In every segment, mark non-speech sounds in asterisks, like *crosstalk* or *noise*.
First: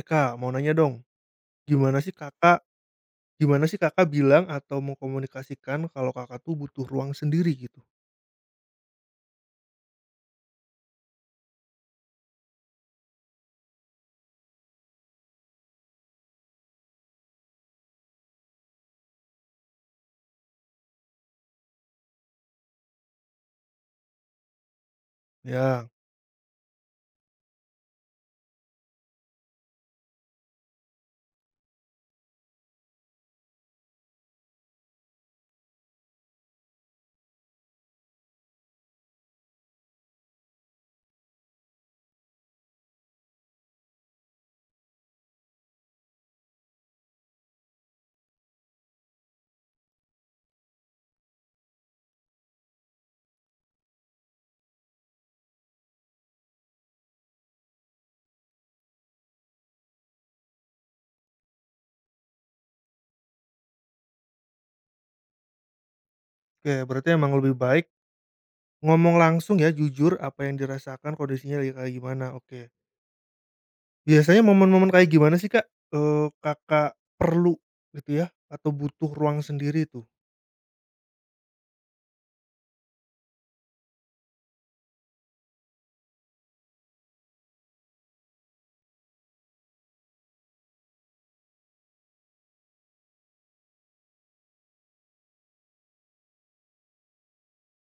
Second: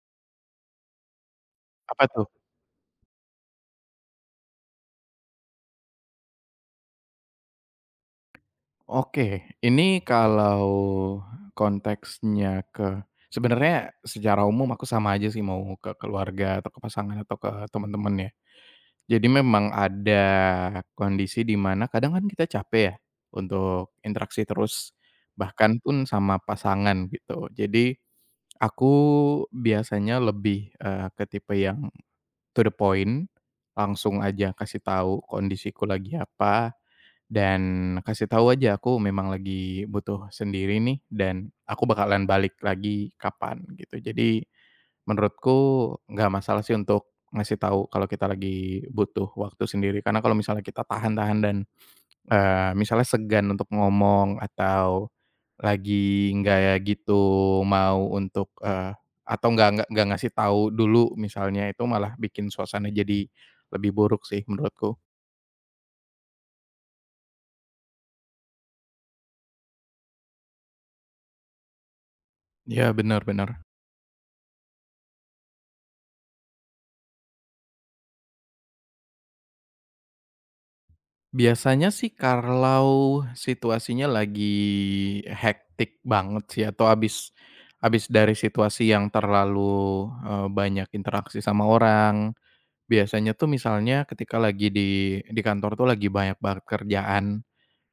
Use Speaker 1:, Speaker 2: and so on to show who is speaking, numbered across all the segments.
Speaker 1: Eh, Kak, mau nanya dong, gimana
Speaker 2: Apa
Speaker 1: sih
Speaker 2: tuh?
Speaker 1: Kakak gimana sih Kakak bilang atau mengkomunikasikan kalau Kakak tuh butuh ruang sendiri gitu?
Speaker 2: Oke, ini kalau konteksnya sebenarnya secara umum aku sama aja sih mau ke keluarga atau ke pasangan atau ke teman-teman ya. Jadi memang ada kondisi di mana kadang kan kita capek ya untuk interaksi terus, bahkan
Speaker 1: Ya,
Speaker 2: pun sama pasangan gitu. Jadi aku biasanya lebih, ke tipe yang to the point, langsung aja kasih tahu kondisiku lagi apa. Dan kasih tahu aja aku memang lagi butuh sendiri nih dan aku bakalan balik lagi kapan gitu. Jadi menurutku nggak masalah sih untuk ngasih tahu kalau kita lagi butuh waktu sendiri. Karena kalau misalnya kita tahan-tahan dan, misalnya segan untuk ngomong atau lagi nggak gitu mau untuk, atau nggak ngasih tahu dulu, misalnya itu malah bikin suasana jadi lebih buruk sih menurutku.
Speaker 1: oke berarti emang lebih baik ngomong langsung ya, jujur apa yang dirasakan kondisinya lagi kayak gimana, oke.
Speaker 2: Ya benar-benar.
Speaker 1: Biasanya momen-momen kayak gimana sih, Kak, Kakak perlu gitu ya atau butuh ruang sendiri tuh?
Speaker 2: Biasanya sih kalau situasinya lagi hektik banget sih, atau abis abis dari situasi yang terlalu, banyak interaksi sama orang, biasanya tuh misalnya ketika lagi di kantor tuh lagi banyak banget kerjaan.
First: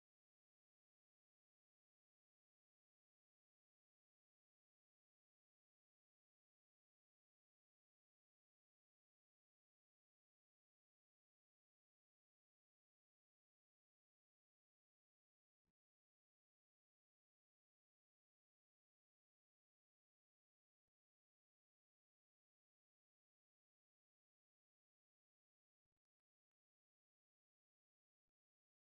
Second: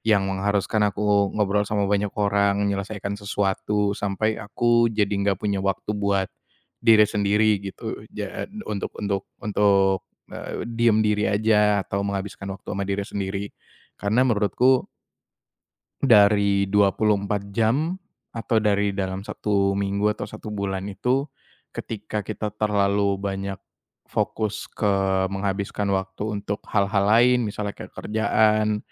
Speaker 2: Yang mengharuskan aku ngobrol sama banyak orang, menyelesaikan sesuatu, sampai aku jadi nggak punya waktu buat diri sendiri gitu, untuk, diem diri aja atau menghabiskan waktu sama diri sendiri. Karena menurutku dari 24 jam atau dari dalam satu minggu atau satu bulan itu, ketika kita terlalu banyak fokus ke menghabiskan waktu untuk hal-hal lain, misalnya kayak kerjaan,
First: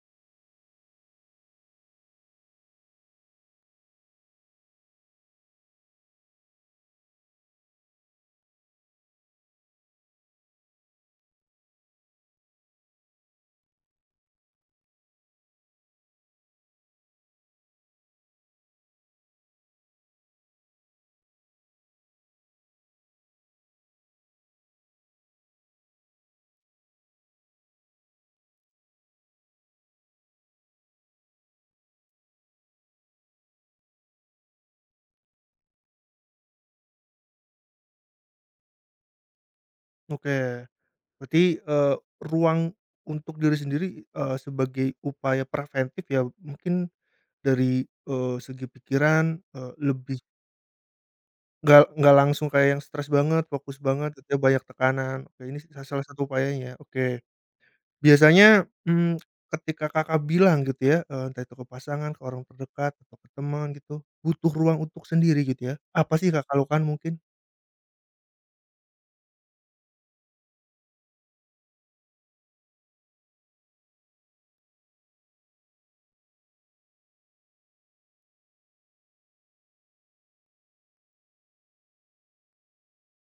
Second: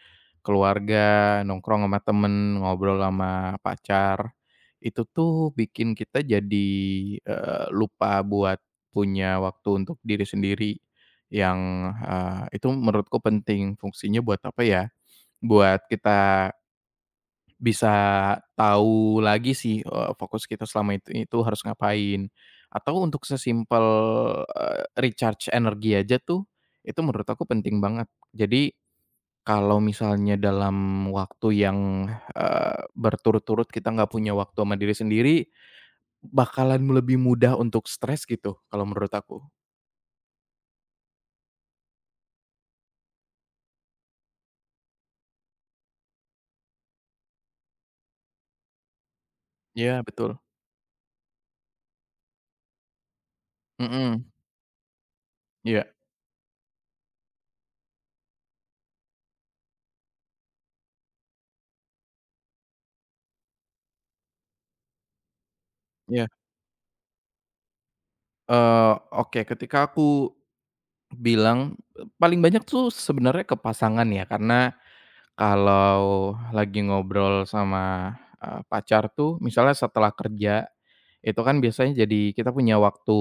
Speaker 2: keluarga, nongkrong sama temen, ngobrol sama pacar, itu tuh bikin kita jadi, lupa buat punya waktu untuk diri sendiri yang, itu menurutku penting. Fungsinya buat apa ya, buat kita bisa tahu lagi sih, fokus kita selama itu harus ngapain. Atau untuk sesimpel, recharge energi aja tuh, itu menurut aku penting banget. Jadi kalau misalnya dalam waktu yang, berturut-turut kita nggak punya waktu sama diri sendiri, bakalan lebih mudah untuk stres gitu kalau menurut aku.
Speaker 1: Oke, berarti, ruang untuk diri sendiri, sebagai upaya preventif ya mungkin dari, segi pikiran,
Speaker 2: Iya
Speaker 1: lebih
Speaker 2: betul,
Speaker 1: nggak langsung kayak yang stres banget, fokus banget
Speaker 2: mhm,
Speaker 1: gitu ya, banyak tekanan. Oke, ini
Speaker 2: iya
Speaker 1: salah satu upayanya, oke. Biasanya, ketika Kakak bilang gitu ya, entah itu ke pasangan, ke orang terdekat, atau ke teman gitu, butuh ruang untuk sendiri gitu ya, apa
Speaker 2: iya,
Speaker 1: sih Kakak lakukan mungkin?
Speaker 2: oke, ketika aku bilang, paling banyak tuh sebenarnya ke pasangan ya. Karena kalau lagi ngobrol sama, pacar tuh misalnya setelah kerja, itu kan biasanya jadi kita punya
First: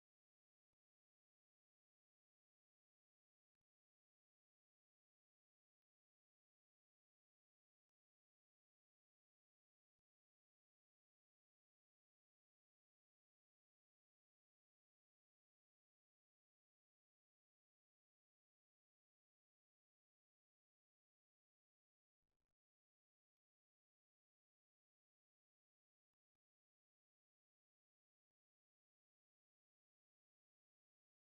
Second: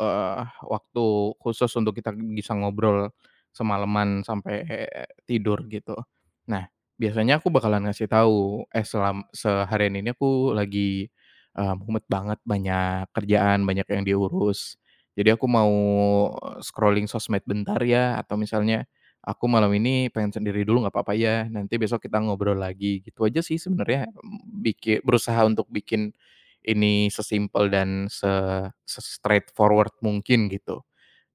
Speaker 2: eee, waktu khusus untuk kita bisa ngobrol semalaman sampai tidur gitu. Nah, biasanya aku bakalan ngasih tahu, "Eh, seharian ini aku lagi, mumet banget, banyak kerjaan, banyak yang diurus. Jadi aku mau, scrolling sosmed bentar ya," atau misalnya, "Aku malam ini pengen sendiri dulu, nggak apa-apa ya? Nanti besok kita ngobrol lagi." Gitu aja sih sebenarnya. Berusaha untuk bikin ini sesimpel dan se-straightforward mungkin gitu.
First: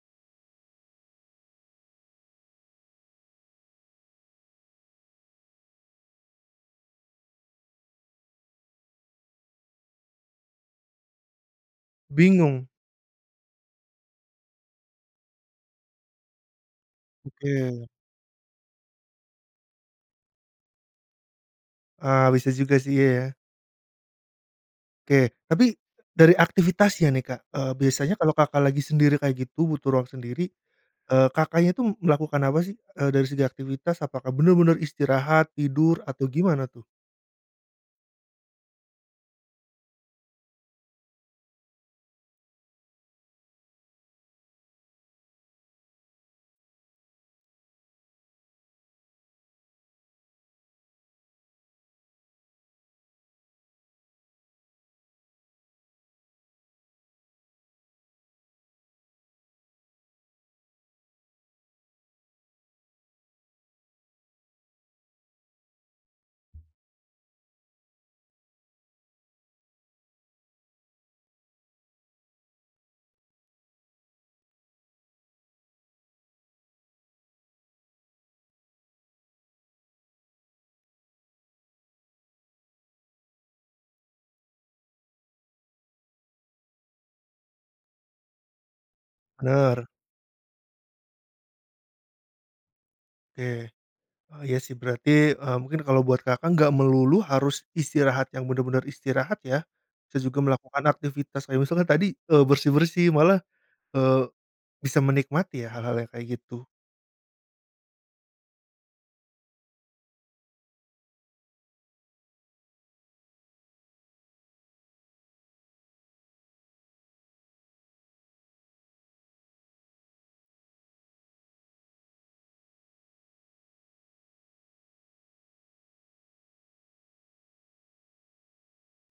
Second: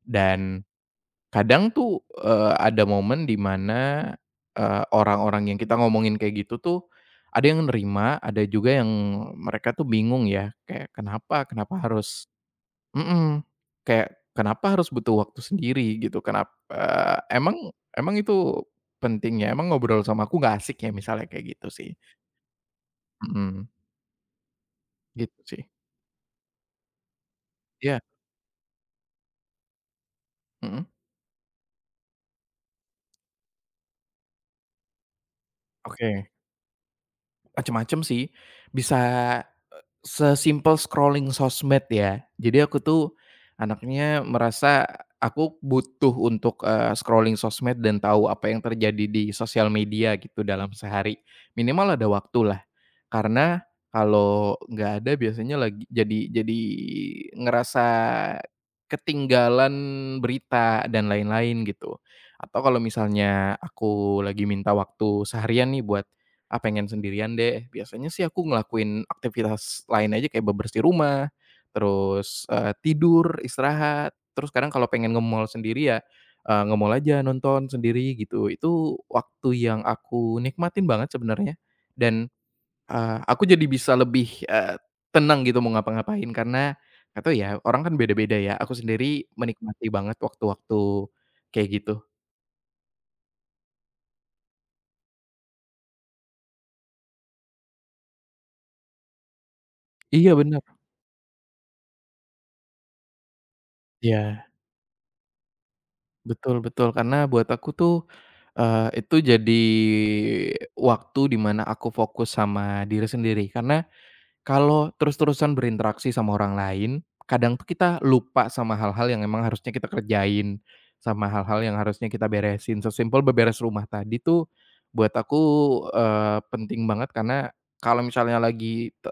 Speaker 2: Dan kadang tuh, ada momen di mana, orang-orang yang kita ngomongin kayak gitu tuh, ada yang nerima, ada juga yang mereka tuh bingung ya, kayak, "Kenapa? Kenapa harus…"
Speaker 1: Bingung?
Speaker 2: Mhm, kayak, "Kenapa harus butuh waktu sendiri gitu? Kenapa
Speaker 1: Oke,
Speaker 2: emang emang itu penting ya? Emang ngobrol sama aku nggak asik ya?" Misalnya kayak gitu sih.
Speaker 1: ah, bisa juga sih, iya ya.
Speaker 2: Mhm,
Speaker 1: Oke,
Speaker 2: gitu sih.
Speaker 1: tapi dari aktivitasnya nih Kak,
Speaker 2: Iya,
Speaker 1: biasanya kalau Kakak lagi sendiri kayak gitu, butuh ruang sendiri,
Speaker 2: mhm,
Speaker 1: Kakaknya itu melakukan apa sih, dari segi aktivitas? Apakah bener-bener istirahat, tidur, atau
Speaker 2: oke.
Speaker 1: gimana tuh?
Speaker 2: Macem-macem sih, bisa sesimpel scrolling sosmed ya. Jadi aku tuh anaknya merasa aku butuh untuk, scrolling sosmed dan tahu apa yang terjadi di sosial media gitu dalam sehari. Minimal ada waktulah. Karena kalau nggak ada biasanya lagi jadi ngerasa ketinggalan berita dan lain-lain gitu. Atau kalau misalnya aku lagi minta waktu seharian nih buat, ah, pengen sendirian deh. Biasanya sih aku ngelakuin aktivitas lain aja kayak bebersih rumah, terus, tidur, istirahat, terus kadang kalau pengen nge-mall sendiri ya, nge-mall aja, nonton sendiri gitu. Itu waktu yang aku nikmatin banget sebenarnya, dan, aku jadi bisa lebih, tenang gitu mau ngapa-ngapain. Karena atau ya, orang kan beda-beda ya, aku sendiri
Speaker 1: Bener,
Speaker 2: menikmati banget waktu-waktu kayak gitu.
Speaker 1: oke. Oh iya sih berarti, mungkin kalau buat Kakak nggak melulu harus istirahat yang bener-bener istirahat ya, bisa
Speaker 2: Iya
Speaker 1: juga
Speaker 2: benar.
Speaker 1: melakukan aktivitas kayak misalkan tadi, bersih-bersih, malah, eee,
Speaker 2: Iya.
Speaker 1: bisa menikmati ya hal-hal yang kayak
Speaker 2: Betul
Speaker 1: gitu.
Speaker 2: betul, karena buat aku tuh, itu jadi waktu dimana aku fokus sama diri sendiri. Karena kalau terus-terusan berinteraksi sama orang lain, kadang tuh kita lupa sama hal-hal yang emang harusnya kita kerjain, sama hal-hal yang harusnya kita beresin. Sesimpel beberes rumah tadi tuh buat aku, penting banget. Karena kalau misalnya lagi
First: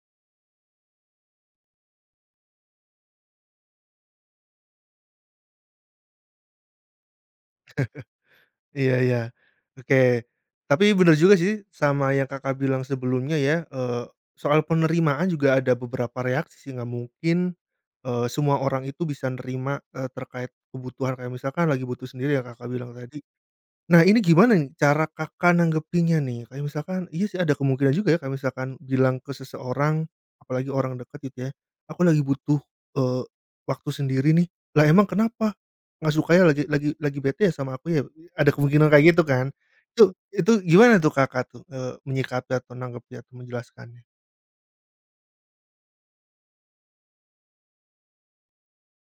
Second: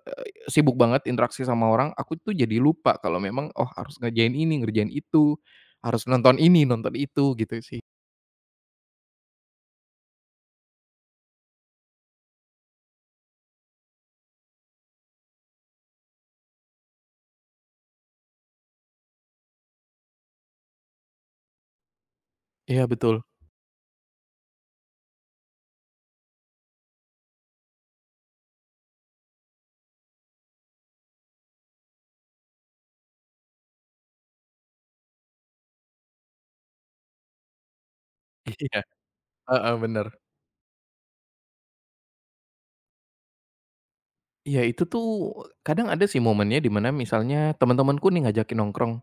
Speaker 2: sibuk banget interaksi sama orang, aku tuh jadi lupa kalau memang, oh, harus ngerjain ini, ngerjain itu, harus nonton ini, nonton itu, gitu sih.
Speaker 1: Iya iya. Oke. Tapi bener juga sih sama yang Kakak bilang sebelumnya ya, soal penerimaan juga ada beberapa reaksi sih, nggak mungkin, semua orang itu bisa nerima, terkait kebutuhan kayak misalkan lagi butuh sendiri yang Kakak
Speaker 2: Iya
Speaker 1: bilang tadi.
Speaker 2: betul.
Speaker 1: Nah, ini gimana nih cara Kakak nanggepinnya nih? Kayak misalkan iya sih ada kemungkinan juga ya, kayak misalkan bilang ke seseorang, apalagi orang dekat gitu ya, "Aku lagi butuh, eee, waktu sendiri nih." "Lah emang kenapa? Nggak suka ya lagi lagi bete ya sama aku ya?" Ada
Speaker 2: *laughs* Iya,
Speaker 1: kemungkinan kayak gitu kan.
Speaker 2: heeh,
Speaker 1: Itu
Speaker 2: bener.
Speaker 1: itu gimana tuh Kakak tuh, menyikapi atau nanggepi atau menjelaskannya?
Speaker 2: Iya, itu tuh kadang ada sih momennya di mana misalnya teman-temanku nih ngajakin nongkrong,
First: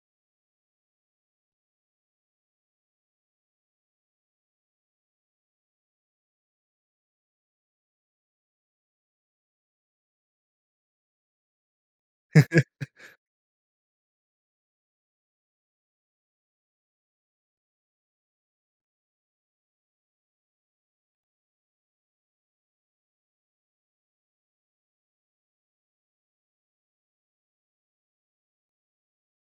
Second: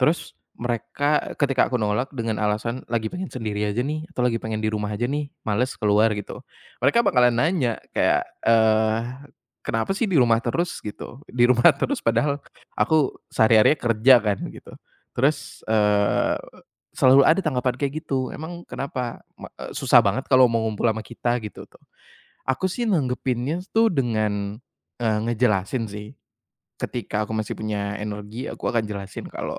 Speaker 2: terus mereka ketika aku nolak dengan alasan lagi pengen sendiri aja nih atau lagi pengen di rumah aja nih, males keluar gitu. Mereka bakalan nanya kayak, "Kenapa sih di rumah terus?" gitu. "Di rumah *laughs* terus," padahal aku sehari hari kerja kan gitu. Terus, selalu ada tanggapan kayak gitu, "Emang kenapa? Susah banget kalau mau ngumpul sama kita?" Gitu. Aku sih nanggepinnya tuh dengan, ngejelasin sih. Ketika aku masih punya energi, aku akan jelasin kalau,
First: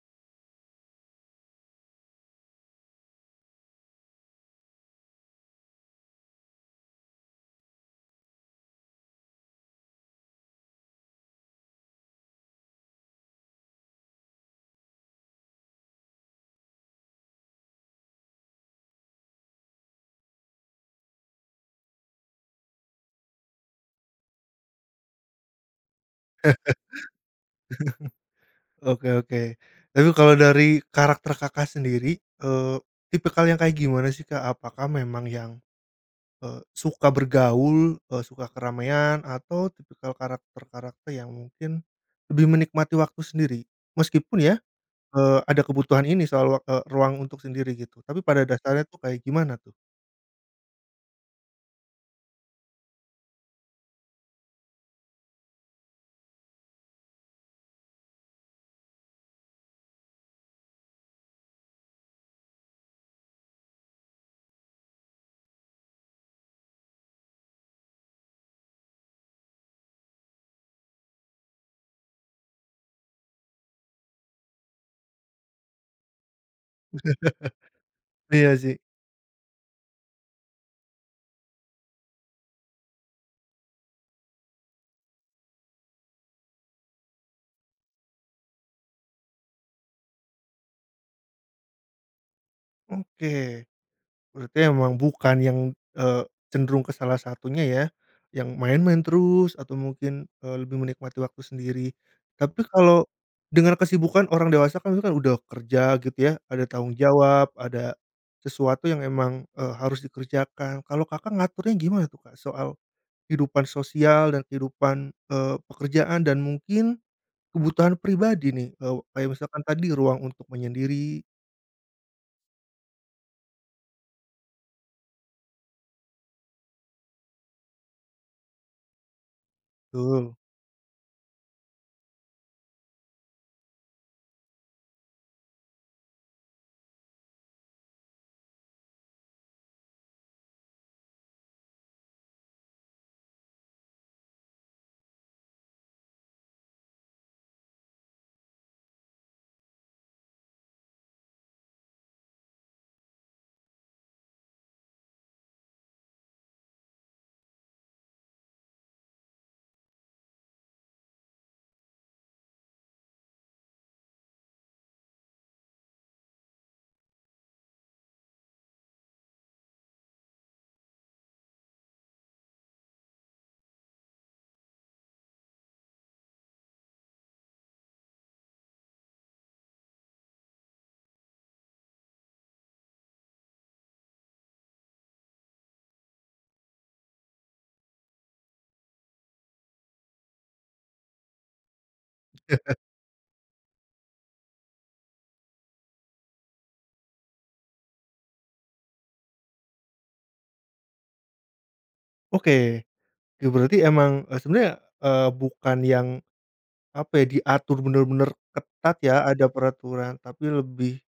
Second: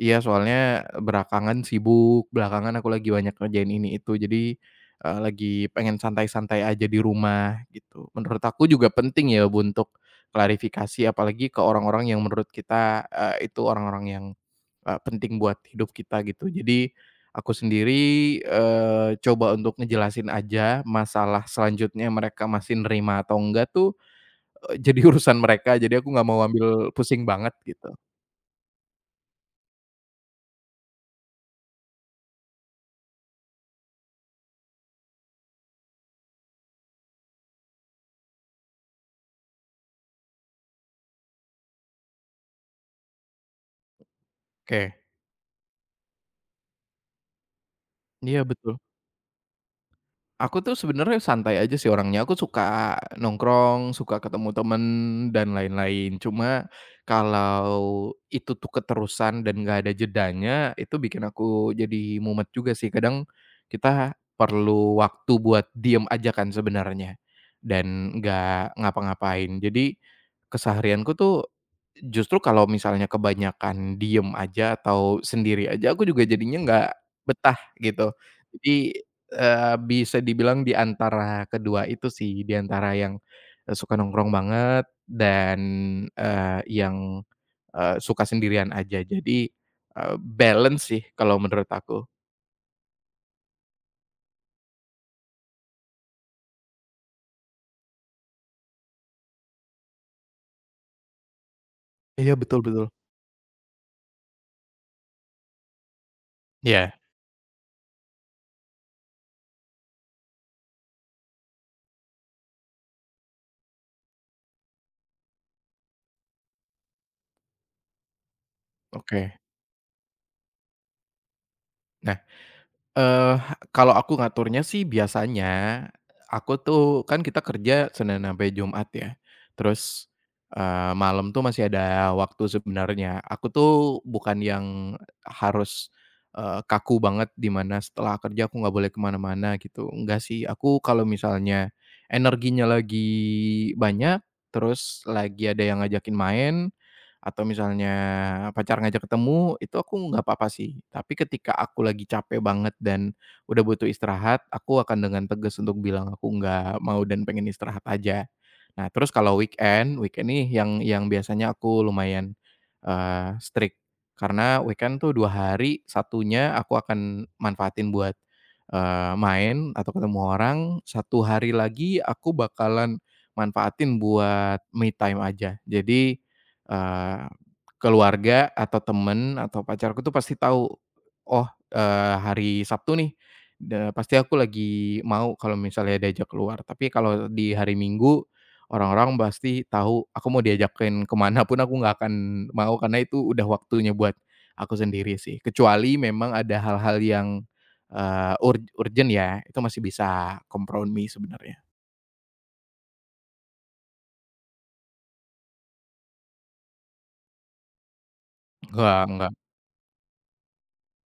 Speaker 2: "Iya, soalnya belakangan sibuk, belakangan aku lagi banyak ngerjain ini itu, jadi, lagi pengen santai-santai aja di rumah," gitu. Menurut aku juga penting ya untuk klarifikasi, apalagi ke orang-orang yang menurut kita, itu orang-orang yang, penting buat hidup kita, gitu. Jadi, aku sendiri, coba untuk ngejelasin aja. Masalah selanjutnya mereka masih nerima atau enggak tuh, jadi urusan mereka, jadi aku nggak mau ambil pusing banget gitu.
Speaker 1: Oke oke. Tapi kalau dari karakter Kakak sendiri, tipikal yang kayak gimana sih Kak? Apakah memang yang suka bergaul, suka keramaian atau tipikal karakter-karakter yang mungkin lebih menikmati waktu sendiri. Meskipun ya,
Speaker 2: Oke,
Speaker 1: ada kebutuhan ini soal ruang untuk sendiri gitu, tapi
Speaker 2: iya
Speaker 1: pada
Speaker 2: betul.
Speaker 1: dasarnya tuh kayak gimana tuh?
Speaker 2: Aku tuh sebenarnya santai aja sih orangnya, aku suka nongkrong, suka ketemu temen, dan lain-lain. Cuma kalau itu tuh keterusan dan nggak ada jedanya, itu bikin aku jadi mumet juga sih. Kadang kita perlu waktu buat diem aja kan sebenarnya, dan nggak ngapa-ngapain. Jadi keseharianku tuh justru kalau misalnya kebanyakan diem aja atau sendiri aja, aku juga jadinya nggak betah gitu.
Speaker 1: Iya sih.
Speaker 2: Jadi, bisa dibilang di antara kedua itu sih, di antara yang, suka nongkrong banget, dan, yang, suka sendirian aja. Jadi, balance sih kalau menurut aku.
Speaker 1: Oke. Berarti emang bukan yang, eee, cenderung ke salah satunya ya, yang main-main terus atau mungkin, lebih menikmati waktu sendiri.
Speaker 2: Iya, betul
Speaker 1: Tapi
Speaker 2: betul.
Speaker 1: kalau dengan kesibukan orang dewasa kan itu kan udah kerja gitu ya, ada
Speaker 2: Iya,
Speaker 1: tanggung jawab, ada sesuatu yang emang, harus dikerjakan. Kalau Kakak ngaturnya gimana tuh, Kak, soal kehidupan sosial dan kehidupan, pekerjaan dan mungkin kebutuhan pribadi nih, kayak
Speaker 2: oke.
Speaker 1: misalkan tadi ruang untuk menyendiri,
Speaker 2: Nah Eee, kalau aku ngaturnya sih biasanya, aku tuh kan kita kerja Senin sampai Jumat ya, terus,
Speaker 1: betul.
Speaker 2: malam tuh masih ada waktu sebenarnya. Aku tuh bukan yang harus, kaku banget di mana setelah kerja aku nggak boleh kemana mana-mana gitu, enggak sih. Aku kalau misalnya energinya lagi banyak, terus lagi ada yang ngajakin main, atau misalnya pacar ngajak ketemu, itu aku nggak apa-apa sih. Tapi ketika aku lagi capek banget dan udah butuh istirahat, aku akan dengan tegas untuk bilang aku nggak mau dan pengen istirahat aja. Nah, terus kalau weekend, nih yang biasanya aku lumayan, strict. Karena weekend tuh 2 hari, satunya aku akan manfaatin buat, main atau ketemu orang, satu hari lagi aku bakalan manfaatin buat me time aja. Jadi, Eee, keluarga atau temen atau pacarku tuh pasti tahu, oh, hari Sabtu nih, pasti aku lagi mau kalau misalnya diajak keluar. Tapi kalau di hari Minggu, orang-orang pasti tahu aku mau diajakin kemana pun aku nggak akan mau, karena itu udah waktunya buat aku sendiri sih. Kecuali memang ada hal-hal yang, urgent ya, itu masih bisa kompromi sebenarnya.
Speaker 1: Oke. Ya berarti emang, sebenarnya, bukan yang, apa ya, diatur bener-bener ketat
Speaker 2: Enggak
Speaker 1: ya,
Speaker 2: enggak
Speaker 1: ada peraturan, tapi lebih,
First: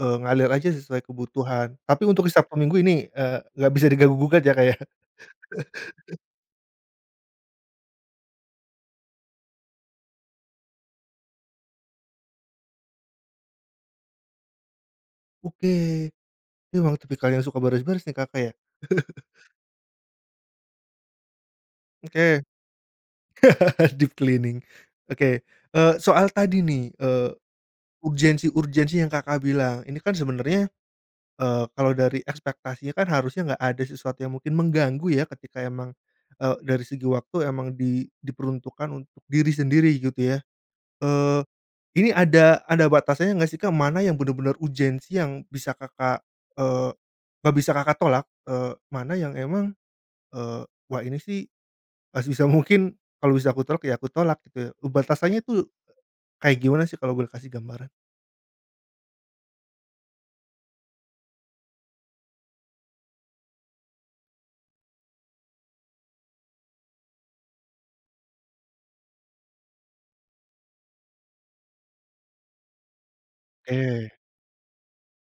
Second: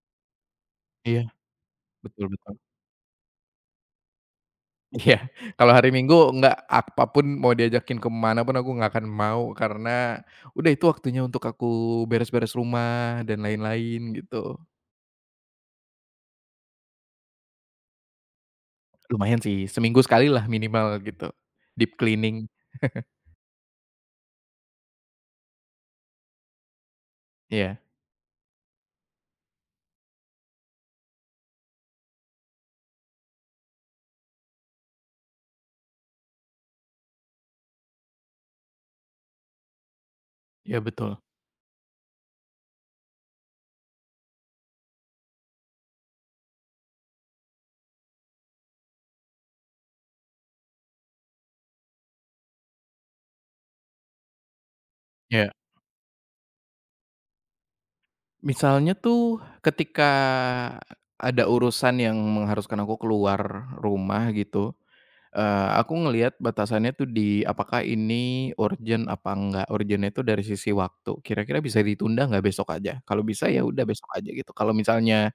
Speaker 1: ngalir aja sesuai
Speaker 2: iya,
Speaker 1: kebutuhan. Tapi untuk
Speaker 2: betul
Speaker 1: di Sabtu
Speaker 2: betul.
Speaker 1: Minggu ini, nggak bisa diganggu gugat ya, Kak, ya? *laughs*
Speaker 2: Iya, kalau hari Minggu nggak apapun mau diajakin ke mana pun aku nggak akan mau karena udah itu waktunya untuk aku beres-beres rumah dan lain-lain gitu.
Speaker 1: Oke, ini memang tipikal yang suka beres-beres nih Kakak ya? *laughs*
Speaker 2: Lumayan sih, seminggu sekali lah minimal gitu, deep
Speaker 1: Oke,
Speaker 2: cleaning.
Speaker 1: deep cleaning. Oke, soal tadi nih,
Speaker 2: Iya,
Speaker 1: urgensi-urgensi yang Kakak bilang, ini kan sebenarnya kalau dari ekspektasinya kan harusnya nggak ada sesuatu yang mungkin mengganggu ya ketika emang, dari segi waktu emang diperuntukkan untuk diri sendiri gitu ya.
Speaker 2: iya betul.
Speaker 1: Eee, ini ada batasannya nggak sih Kak, mana yang bener urgensi yang bisa Kakak, eee, nggak bisa Kakak tolak, mana yang emang, eee, wah ini sih harus bisa mungkin kalau bisa aku tolak ya aku tolak gitu ya. Batasannya
Speaker 2: Iya,
Speaker 1: tuh kayak gimana sih kalau boleh kasih gambaran?
Speaker 2: misalnya tuh ketika ada urusan yang mengharuskan aku keluar rumah gitu. Aku ngelihat batasannya tuh di apakah ini urgent apa enggak, urgentnya itu dari sisi waktu, kira-kira bisa ditunda nggak besok aja? Kalau bisa ya udah besok
Speaker 1: Oke.
Speaker 2: aja gitu, kalau misalnya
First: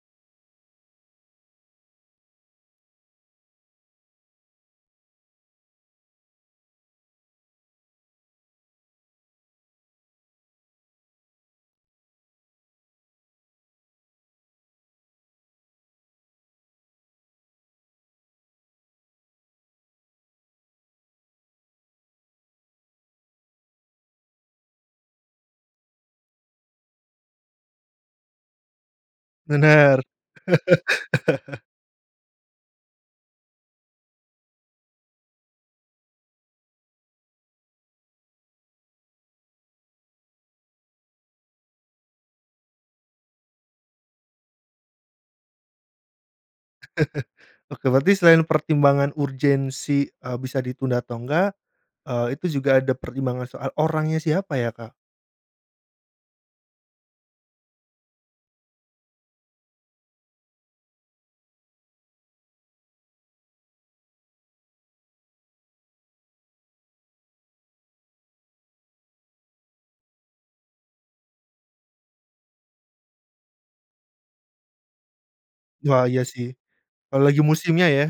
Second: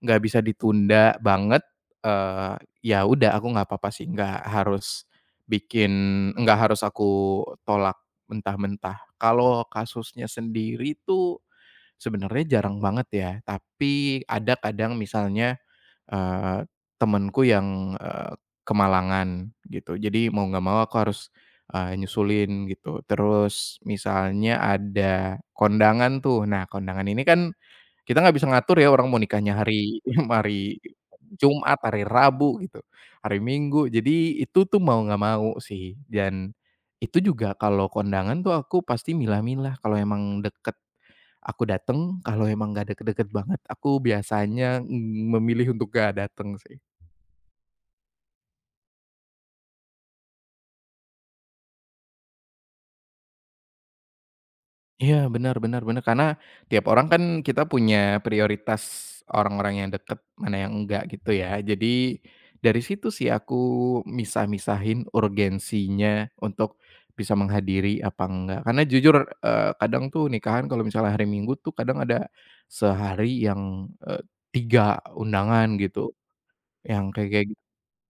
Speaker 2: nggak bisa ditunda banget, eee, ya udah aku nggak apa-apa sih, bikin nggak harus aku tolak mentah-mentah. Kalau kasusnya sendiri tuh sebenarnya jarang banget ya, tapi ada kadang misalnya, Eee, temenku yang, ke gitu. Jadi mau nggak mau aku harus, nyusulin gitu. Terus misalnya ada kondangan tuh. Nah, kondangan ini kan kita nggak bisa ngatur ya orang mau nikahnya
Speaker 1: Benar.
Speaker 2: hari *laughs* hari Jumat, hari Rabu gitu, hari Minggu. Jadi itu tuh mau nggak mau sih, dan itu juga kalau kondangan tuh aku pasti milah-milah. Kalau emang deket, aku dateng, kalau emang nggak deket-deket banget, aku biasanya, memilih untuk gak dateng sih.
Speaker 1: Oke, berarti selain pertimbangan urgensi, bisa ditunda atau enggak, itu juga ada pertimbangan soal orangnya siapa ya, Kak?
Speaker 2: Iya, benar-benar-benar, karena tiap orang kan kita punya prioritas, orang-orang yang deket, mana yang enggak gitu ya. Jadi dari situ sih aku misah-misahin urgensinya untuk bisa menghadiri apa enggak. Karena jujur, kadang tuh nikahan kalau misalnya hari Minggu tuh kadang ada sehari yang, 3 undangan gitu,
Speaker 1: Wah, iya sih,
Speaker 2: yang
Speaker 1: kalau
Speaker 2: kayak
Speaker 1: lagi
Speaker 2: kayak
Speaker 1: musimnya ya.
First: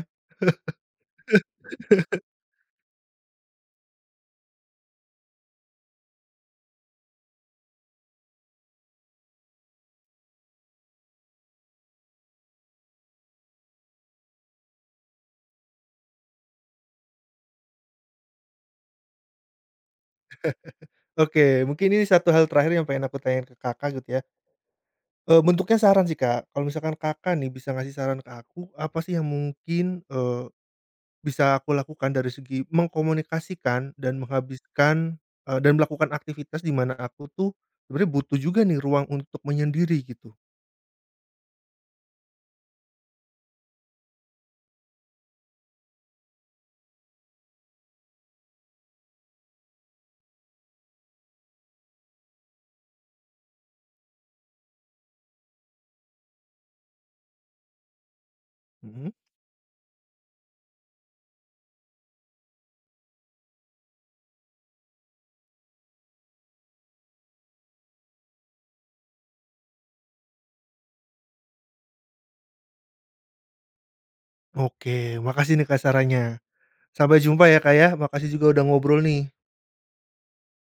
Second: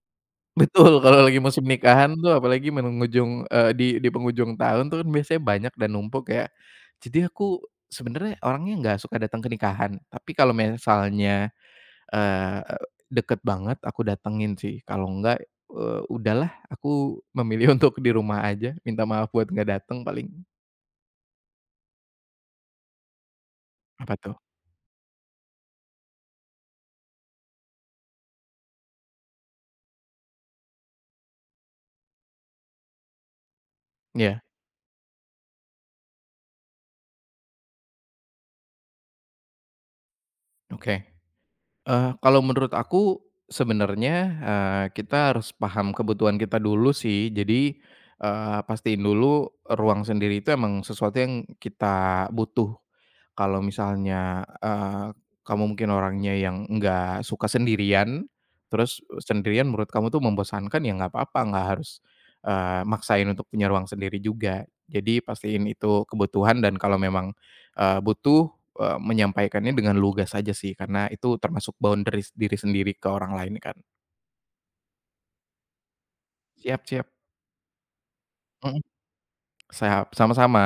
Speaker 2: Betul, kalau lagi musim nikahan tuh apalagi di penghujung tahun tuh kan biasanya banyak dan numpuk ya. Jadi aku sebenarnya orangnya nggak suka datang ke nikahan, tapi kalau misalnya, eee, deket banget aku datengin sih, kalau enggak, udahlah aku memilih *laughs* untuk di rumah aja, minta maaf buat nggak dateng paling.
Speaker 1: Oke, mungkin ini satu hal terakhir yang pengen aku tanyain ke Kakak
Speaker 2: Apa
Speaker 1: gitu ya,
Speaker 2: tuh?
Speaker 1: bentuknya saran sih, Kak. Kalau misalkan Kakak nih bisa ngasih saran ke aku, apa sih yang mungkin, bisa aku lakukan dari segi mengkomunikasikan dan
Speaker 2: Iya,
Speaker 1: menghabiskan, dan melakukan aktivitas di mana aku tuh sebenarnya butuh juga nih ruang untuk menyendiri gitu?
Speaker 2: oke. Kalau menurut aku sebenarnya, kita harus paham kebutuhan kita dulu sih. Jadi, pastiin dulu ruang sendiri itu emang sesuatu yang kita butuh. Kalau misalnya, kamu mungkin orangnya yang nggak suka sendirian, terus
Speaker 1: Mhm.
Speaker 2: sendirian menurut kamu tuh membosankan, ya nggak apa-apa, nggak harus, maksain untuk punya ruang sendiri juga. Jadi pastiin itu kebutuhan, dan kalau memang, butuh, menyampaikannya dengan lugas aja sih, karena itu termasuk boundaries diri sendiri ke orang lain kan.
Speaker 1: Oke, makasih nih Kak sarannya.
Speaker 2: Siap siap.
Speaker 1: Sampai jumpa ya Kak ya, makasih juga udah
Speaker 2: Mhm,
Speaker 1: ngobrol nih.
Speaker 2: siap, sama-sama.